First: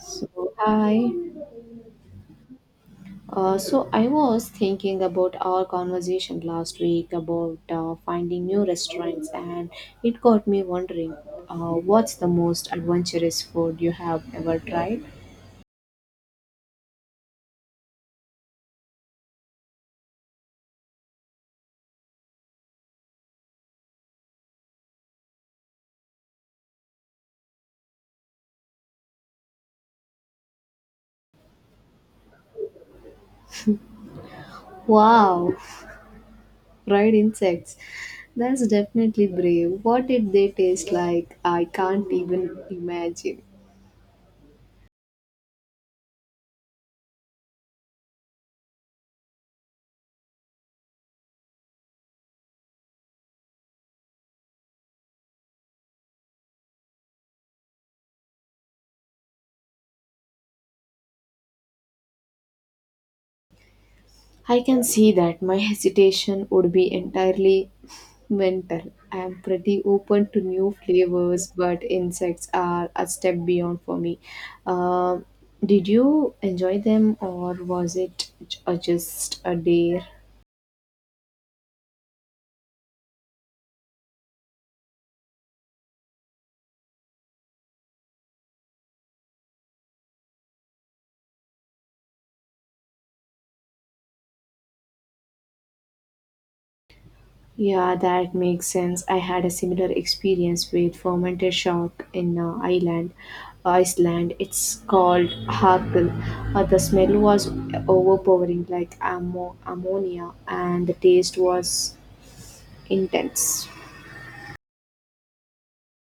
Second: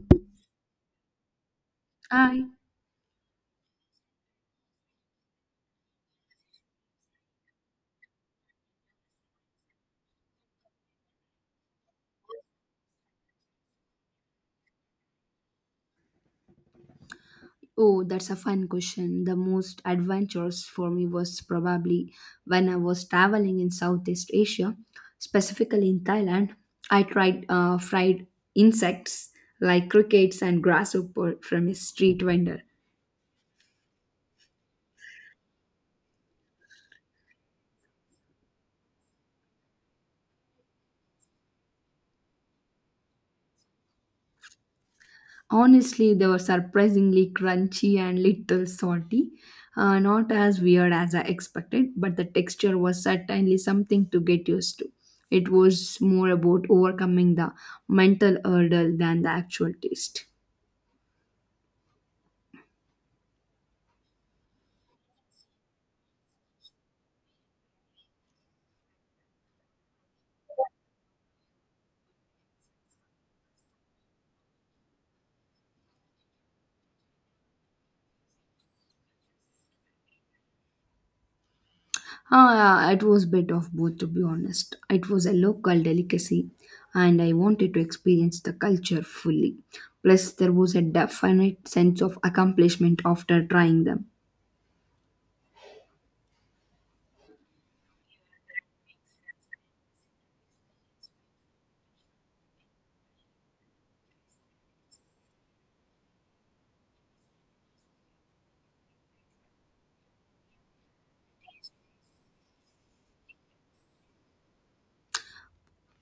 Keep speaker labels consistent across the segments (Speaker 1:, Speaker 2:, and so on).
Speaker 1: So, hi.
Speaker 2: I...
Speaker 1: I was thinking about our conversation last week about finding new restaurants, and it got me wondering, what's the most adventurous food you have ever tried?
Speaker 2: Oh, that's a fun question. The most adventurous for me was probably when I was traveling in Southeast Asia, specifically in Thailand. I tried fried insects like crickets and grasshopper from a street vendor.
Speaker 1: Wow, fried insects. That's definitely brave. What did they taste like? I can't even imagine.
Speaker 2: Honestly, they were surprisingly crunchy and little salty. Not as weird as I expected, but the texture was certainly something to get used to. It was more about overcoming the mental hurdle than the actual taste.
Speaker 1: I can see that my hesitation would be entirely mental. I am pretty open to new flavors, but insects are a step beyond for me. Um did you enjoy them, or was it just a dare?
Speaker 2: Ah, yeah, it was bit of both, to be honest. It was a local delicacy, and I wanted to experience the culture fully. Plus, there was a definite sense of accomplishment after trying them.
Speaker 1: Yeah, that makes sense. I had a similar experience with fermented shark in Iceland. It's called harkel. The smell was overpowering, like ammonia, and the taste was intense.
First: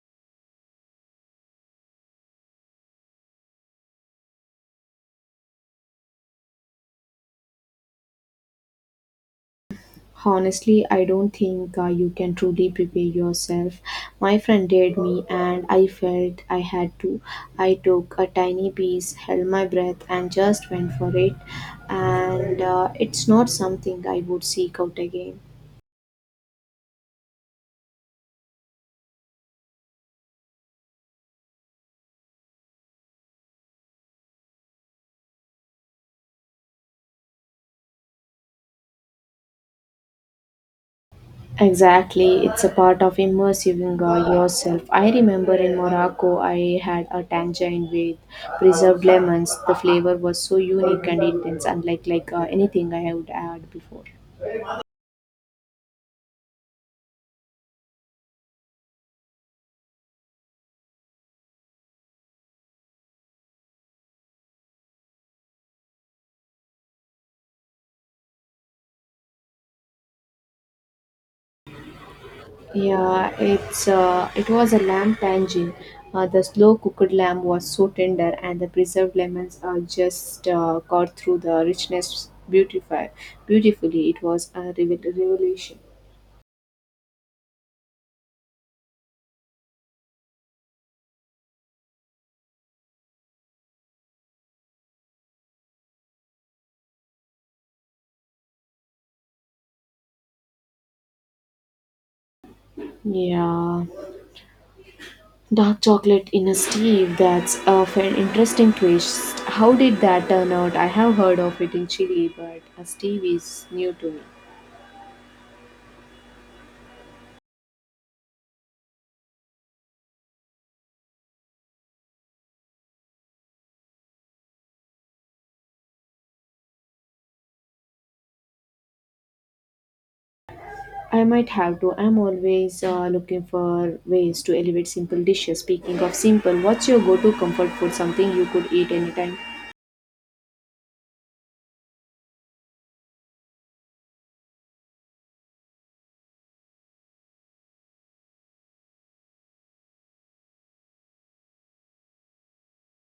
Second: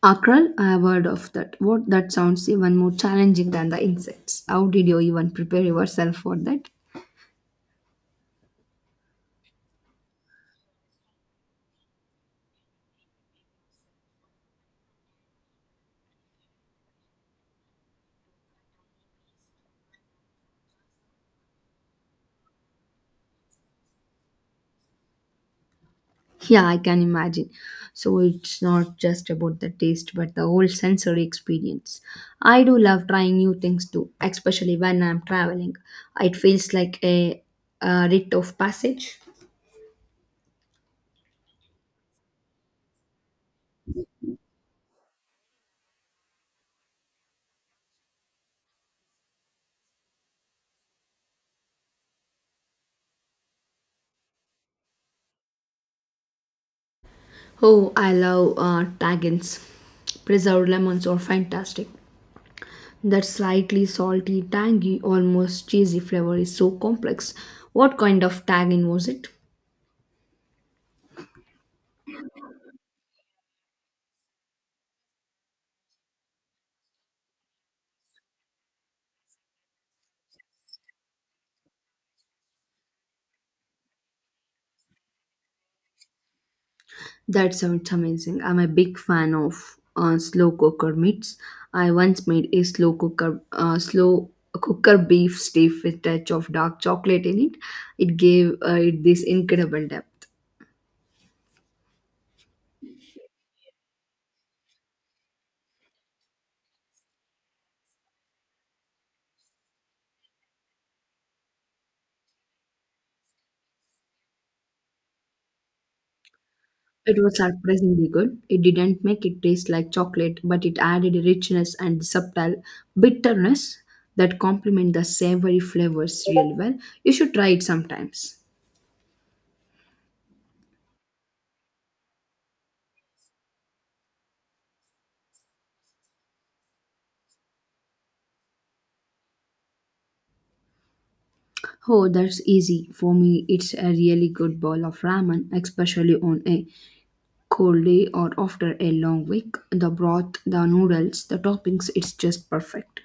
Speaker 2: Akral, I have heard of that. What that sounds even more challenging than the insects. How did you even prepare yourself for that?
Speaker 1: Honestly, I don't think you can truly prepare yourself. My friend did me, and I felt I had to. I took a tiny piece, held my breath, and just went for it. And it's not something I would seek out again.
Speaker 2: Yeah, I can imagine. So it's not just about the taste, but the whole sensory experience. I do love trying new things too, especially when I'm traveling. It feels like a rite of passage.
Speaker 1: Exactly, it's a part of immersing yourself. I remember in Morocco, I had a tangerine with preserved lemons. The flavor was so unique and intense, unlike anything I had had before.
Speaker 2: Oh, I love tagines. Preserved lemons are fantastic. That slightly salty, tangy, almost cheesy flavor is so complex. What kind of tagine was it?
Speaker 1: Yeah, it was a lamb tangine. The slow cooked lamb was so tender, and the preserved lemons just cut through the richness beautify beautifully. It was a revelation.
Speaker 2: That sounds amazing. I'm a big fan of slow cooker meats. I once made a slow cooker beef steak with touch of dark chocolate in it. It gave it this incredible depth.
Speaker 1: Yeah, dark chocolate in a stew. That's an interesting twist. How did that turn out? I have heard of it in Chile, but a stew is new to me.
Speaker 2: It was surprisingly good. It didn't make it taste like chocolate, but it added a richness and subtle bitterness that complement the savory flavors really well. You should try it sometimes.
Speaker 1: I might have to. I'm always looking for ways to elevate simple dishes. Speaking of simple, what's your go to comfort food? Something you could eat anytime?
Speaker 2: Oh, that's easy. For me, it's a really good bowl of ramen, especially on a cold day or after a long week. The broth, the noodles, the toppings, it's just perfect.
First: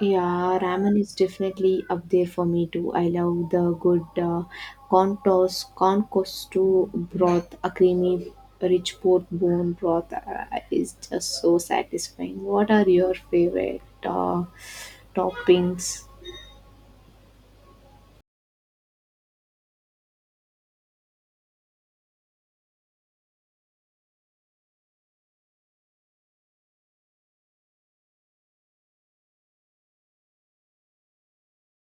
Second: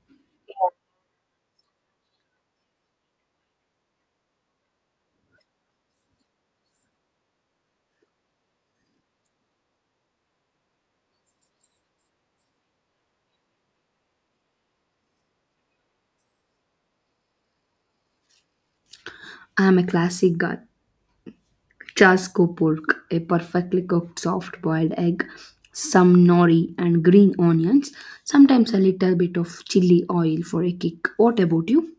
Speaker 1: Yeah, ramen is definitely up there for me too. I love the good corn costu broth, a creamy, rich pork bone broth is just so satisfying. What are your favorite toppings?
Speaker 2: I'm a classic guy. Chaskopurk, a perfectly cooked soft boiled egg, some nori and green onions, sometimes a little bit of chili oil for a kick. What about you?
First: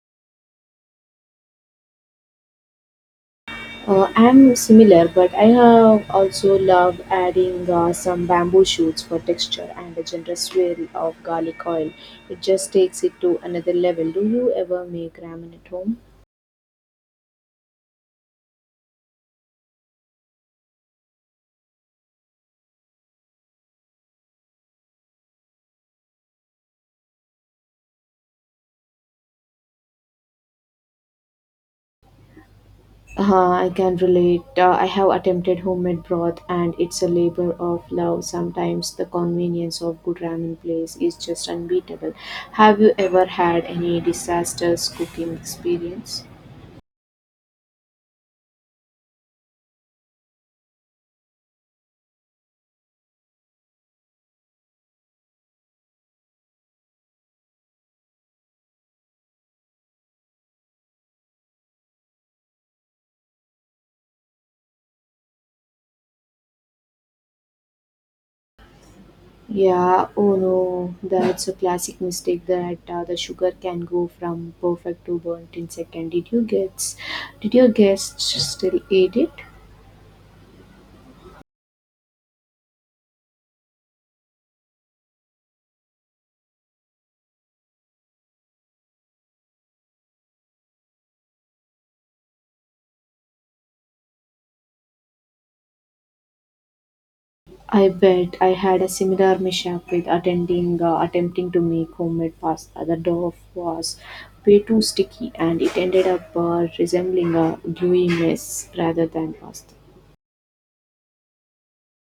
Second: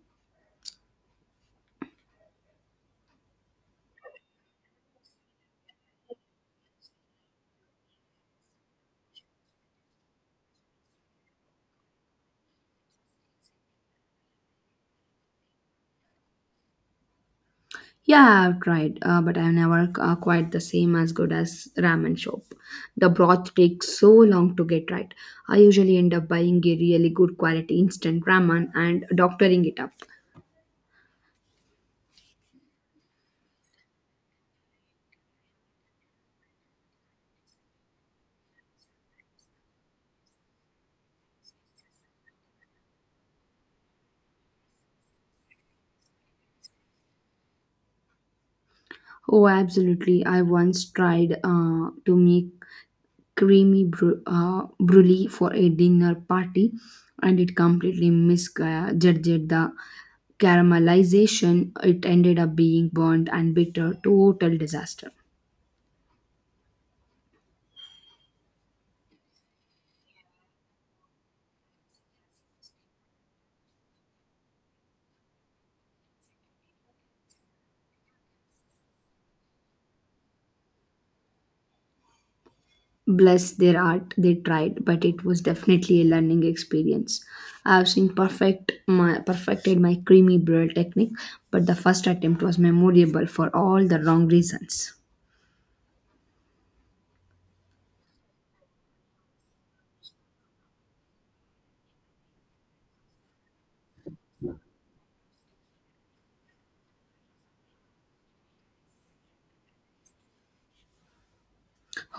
Speaker 1: I'm similar, but I have also loved adding some bamboo shoots for texture and a generous swirl of garlic oil. It just takes it to another level. Do you ever make ramen at home?
Speaker 2: Yeah, I've tried, but I've never quite the same as good as ramen shop. The broth takes so long to get right. I usually end up buying a really good quality instant ramen and doctoring it up.
Speaker 1: I can relate. I have attempted homemade broth, and it's a labor of love. Sometimes the convenience of good ramen place is just unbeatable. Have you ever had any disastrous cooking experience?
Speaker 2: Oh, absolutely. I once tried to make brulee for a dinner party, and it completely misjudged the caramelization. It ended up being burnt and bitter, total disaster.
Speaker 1: Yeah, oh no, that's a classic mistake that the sugar can go from perfect to burnt in second. Did you guess? Did your guests still eat it?
Speaker 2: Bless their art, they tried, but it was definitely a learning experience. I have seen perfected my creamy brulee technique, but the first attempt was memorable for all the wrong reasons.
Speaker 1: I bet I had a similar mishap with attending attempting to make homemade pasta. The dough was way too sticky, and it ended up resembling a gooey mess rather than pasta.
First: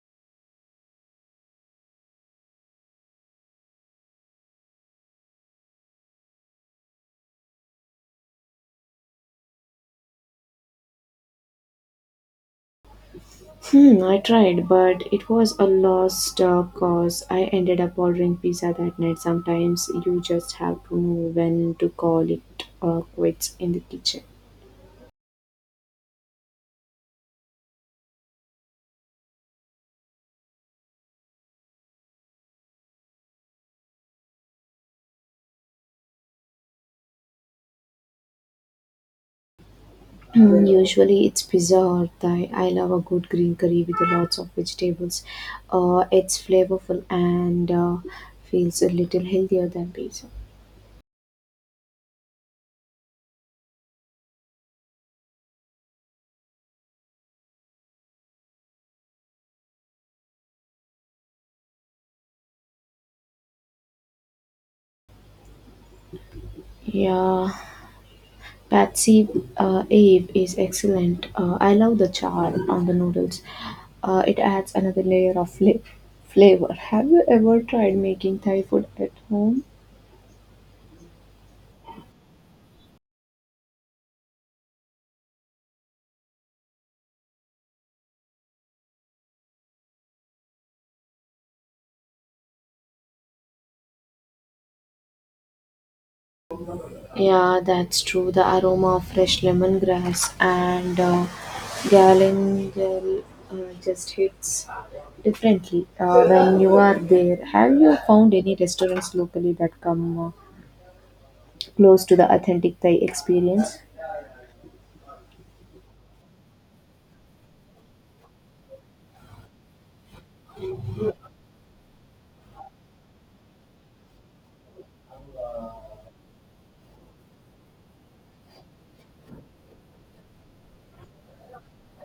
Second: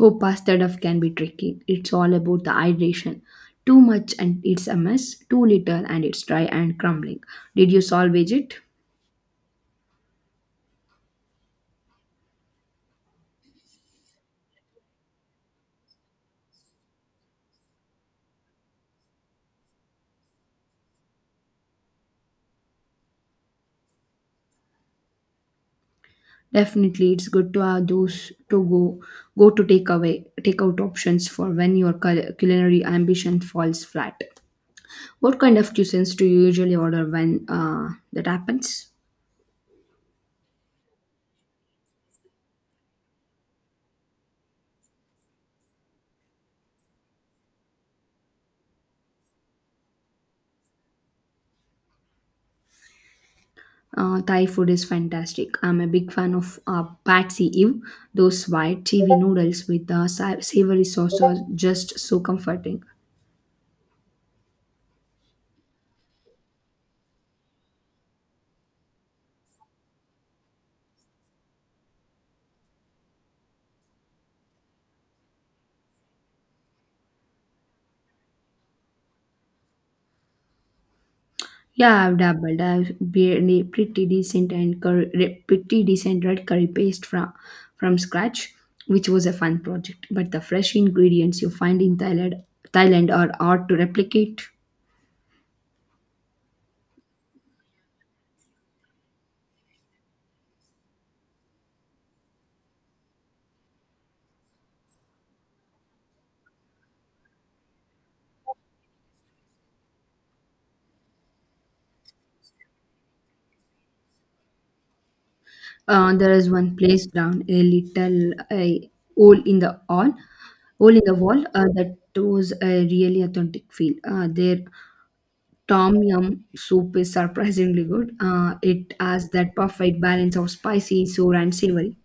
Speaker 2: Oh, pasta duff can be tricky. It's all about the hydration. Too much and it's a mess, too little and it's dry and crumbling. Did you salvage it?
Speaker 1: Hmm, I tried, but it was a lost cause. I ended up ordering pizza that night. Sometimes you just have to know when to call it quits in the kitchen.
Speaker 2: Definitely, it's good to have those to go go to take away take out options for when your culinary ambition falls flat. What kind of cuisines do you usually order when that happens?
Speaker 1: Hmm, usually it's pizza or Thai. I love a good green curry with lots of vegetables. It's flavorful and feels a little healthier than pizza.
Speaker 2: Thai food is fantastic. I'm a big fan of Pad See Ew. Those white TV noodles with the savory sauce are just so comforting.
Speaker 1: Yeah, Patsy Abe is excellent. I love the char on the noodles. It adds another layer of flavor. Have you ever tried making Thai food at home?
Speaker 2: Yeah, I've dabbled. I've barely pretty decent and curry, pretty decent red curry paste from scratch, which was a fun project. But the fresh ingredients you find in Thailand are hard to replicate.
Speaker 1: Yeah, that's true. The aroma of fresh lemongrass and galangal uh, just hits differently when you are there. Have you found any restaurants locally that come close to the authentic Thai experience?
Speaker 2: There is one place down a little a hole in the wall, that was a really authentic feel. Their tom yum soup is surprisingly good. It has that perfect balance of spicy, sour, and savory.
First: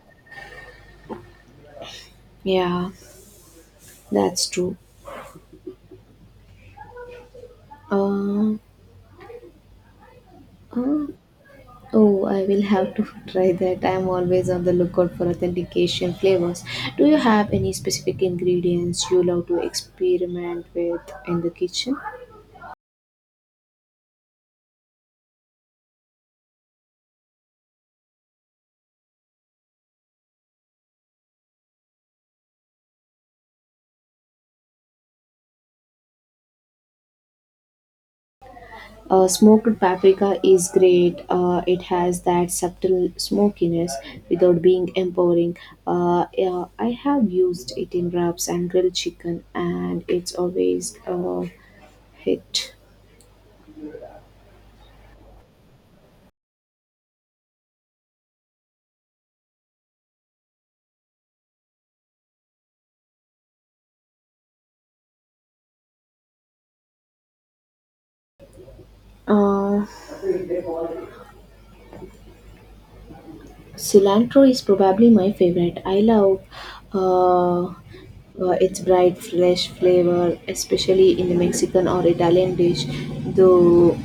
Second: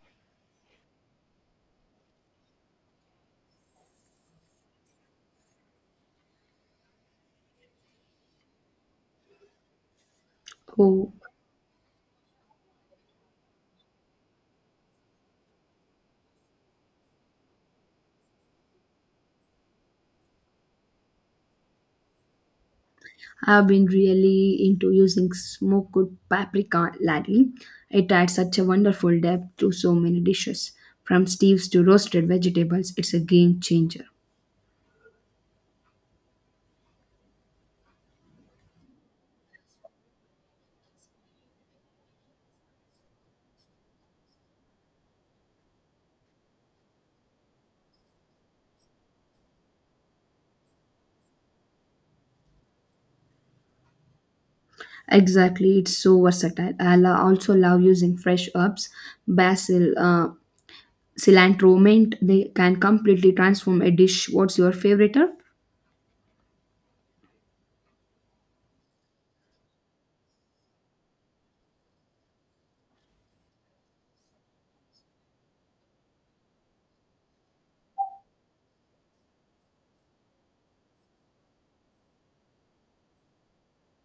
Speaker 1: Yeah, that's true. Uh,
Speaker 2: Oh,
Speaker 1: Um, oh, I will have to try that. I am always on the lookout for authentic Asian flavors. Do you have any specific ingredients you love to experiment with in the kitchen?
Speaker 2: I've been really into using smoked paprika lately. It adds such a wonderful depth to so many dishes, from stews to roasted vegetables. It's a game changer.
Speaker 1: Smoked paprika is great. It has that subtle smokiness without being empowering. Yeah, I have used it in wraps and grilled chicken, and it's always a hit.
Speaker 2: Exactly, it's so versatile. Also love using fresh herbs, basil, cilantro, mint. They can completely transform a dish. What's your favorite herb?
Speaker 1: Uh, Cilantro is probably my favorite. I love uh, uh, its bright, fresh flavor, especially in the Mexican or Italian dish, though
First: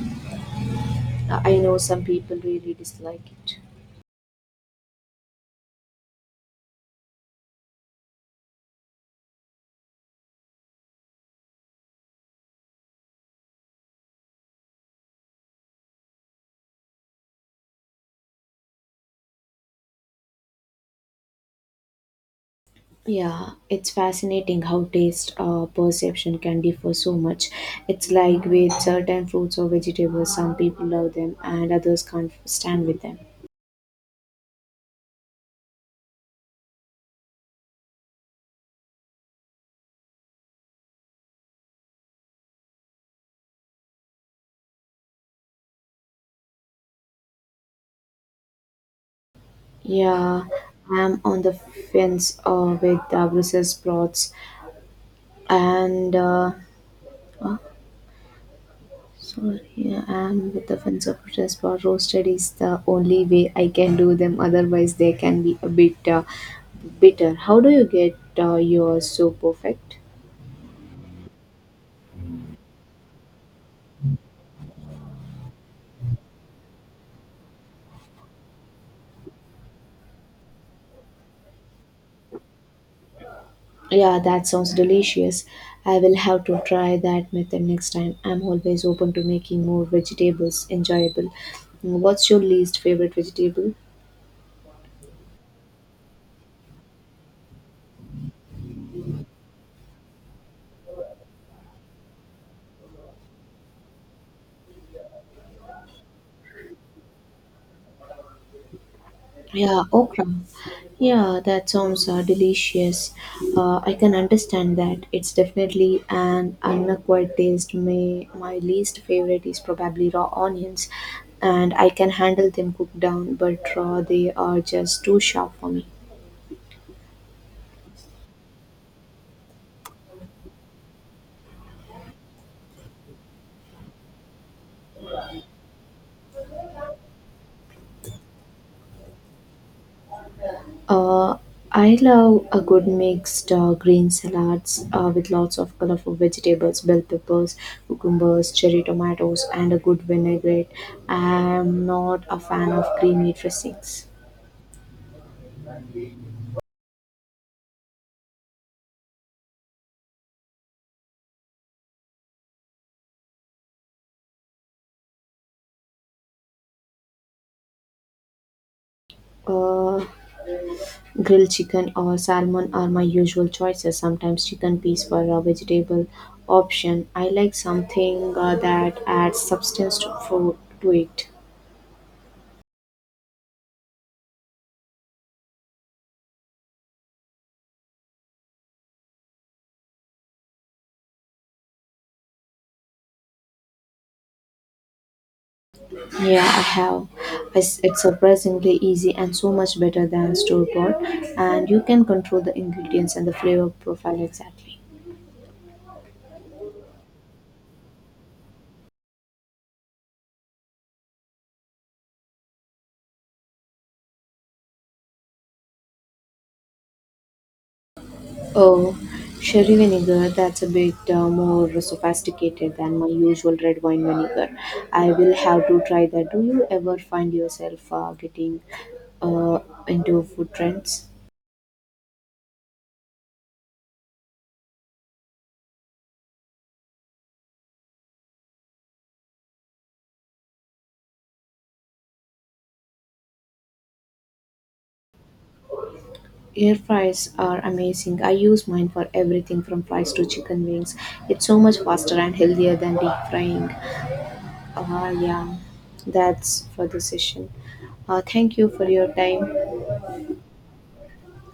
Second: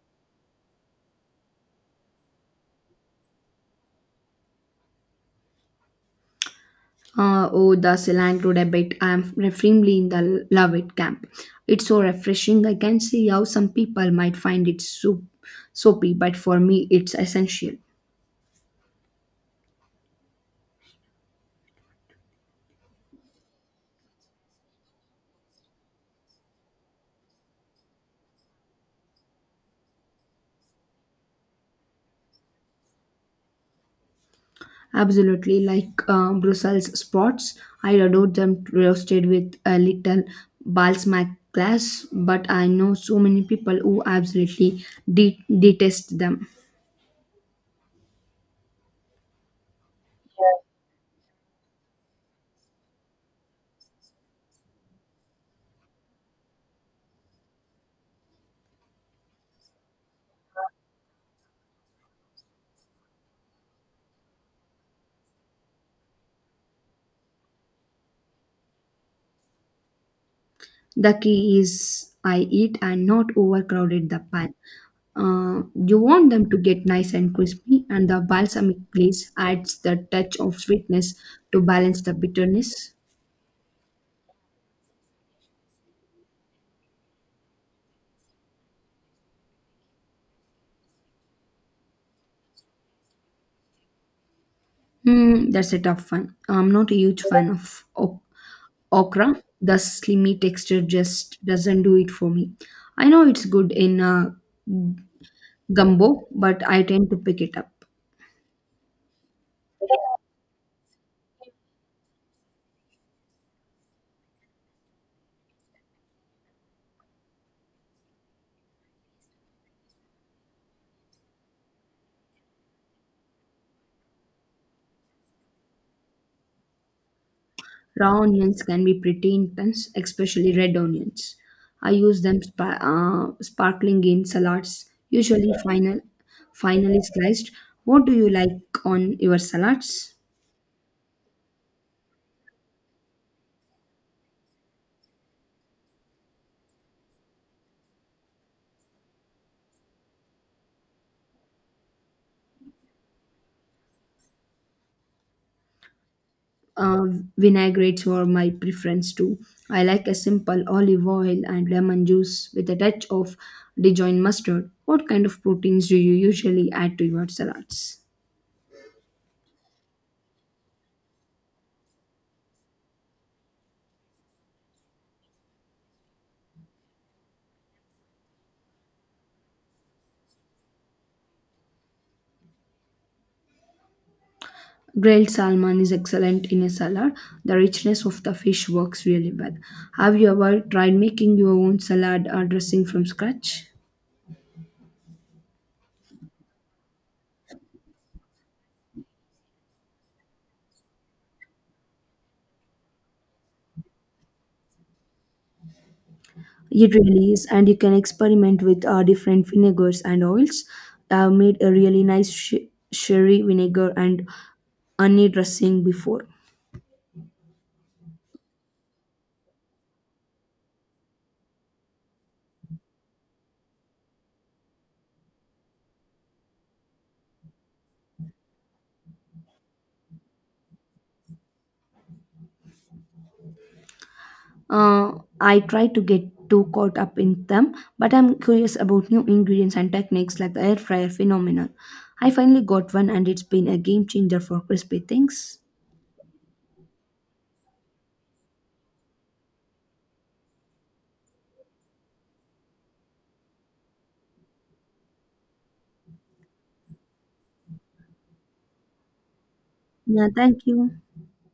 Speaker 1: I know some people really dislike it.
Speaker 2: Oh, the cilantro debate. I am firmly in the love it camp. It's so refreshing. I can see how some people might find it soapy, but for me, it's essential.
Speaker 1: Yeah, it's fascinating how taste perception can differ so much. It's like with certain fruits or vegetables, some people love them and others can't stand with them.
Speaker 2: Absolutely, like Brussels spots, I adore them roasted with a little balsamic glass, but I know so many people who absolutely detest them.
Speaker 1: Yeah, I'm on the fence with Brussels sprouts and uh, Sorry, I'm with the fence of protest, but roasted is the only way I can do them. Otherwise, they can be a bit bitter. How do you get yours so perfect?
Speaker 2: The key is I eat and not overcrowded the pan. You want them to get nice and crispy, and the balsamic glaze adds the touch of sweetness to balance the bitterness.
Speaker 1: Yeah, that sounds delicious. I will have to try that method next time. I'm always open to making more vegetables enjoyable. What's your least favorite vegetable?
Speaker 2: Hmm, that's a tough one. I'm not a huge fan of okra. The slimy texture just doesn't do it for me. I know it's good in gumbo, but I tend to pick it up.
Speaker 1: Yeah, okra. Yeah, that sounds delicious. I can understand that. It's definitely an unacquired taste. My least favorite is probably raw onions, and I can handle them cooked down, but raw they are just too sharp for me.
Speaker 2: Raw onions can be pretty intense, especially red onions. I use them sparkling in salads, finely sliced. What do you like on your salads?
Speaker 1: Uh, I love a good mixed green salads with lots of colorful vegetables, bell peppers, cucumbers, cherry tomatoes, and a good vinaigrette. I am not a fan of creamy dressings.
Speaker 2: Uh, vinaigrettes were my preference too. I like a simple olive oil and lemon juice with a touch of Dijon mustard. What kind of proteins do you usually add to your salads?
Speaker 1: Uh, Grilled chicken or salmon are my usual choices. Sometimes chicken piece for a vegetable option. I like something that adds substance to it.
Speaker 2: Grilled salmon is excellent in a salad. The richness of the fish works really well. Have you ever tried making your own salad or dressing from scratch?
Speaker 1: Yeah, I have. It's surprisingly easy and so much better than store bought, and you can control the ingredients and the flavor profile exactly.
Speaker 2: It really is, and you can experiment with different vinegars and oils. I've made a really nice sherry vinegar and onion dressing before.
Speaker 1: Oh, sherry vinegar, that's a bit more sophisticated than my usual red wine vinegar. I will have to try that. Do you ever find yourself getting uh, into food trends?
Speaker 2: Uh, I try to get too caught up in them, but I'm curious about new ingredients and techniques like the air fryer phenomenon. I finally got one, and it's been a game changer for crispy things.
Speaker 1: Air fries are amazing. I use mine for everything from fries to chicken wings. It's so much faster and healthier than deep frying. Yeah, that's for the session. Thank you for your time.
Speaker 2: Yeah, thank you.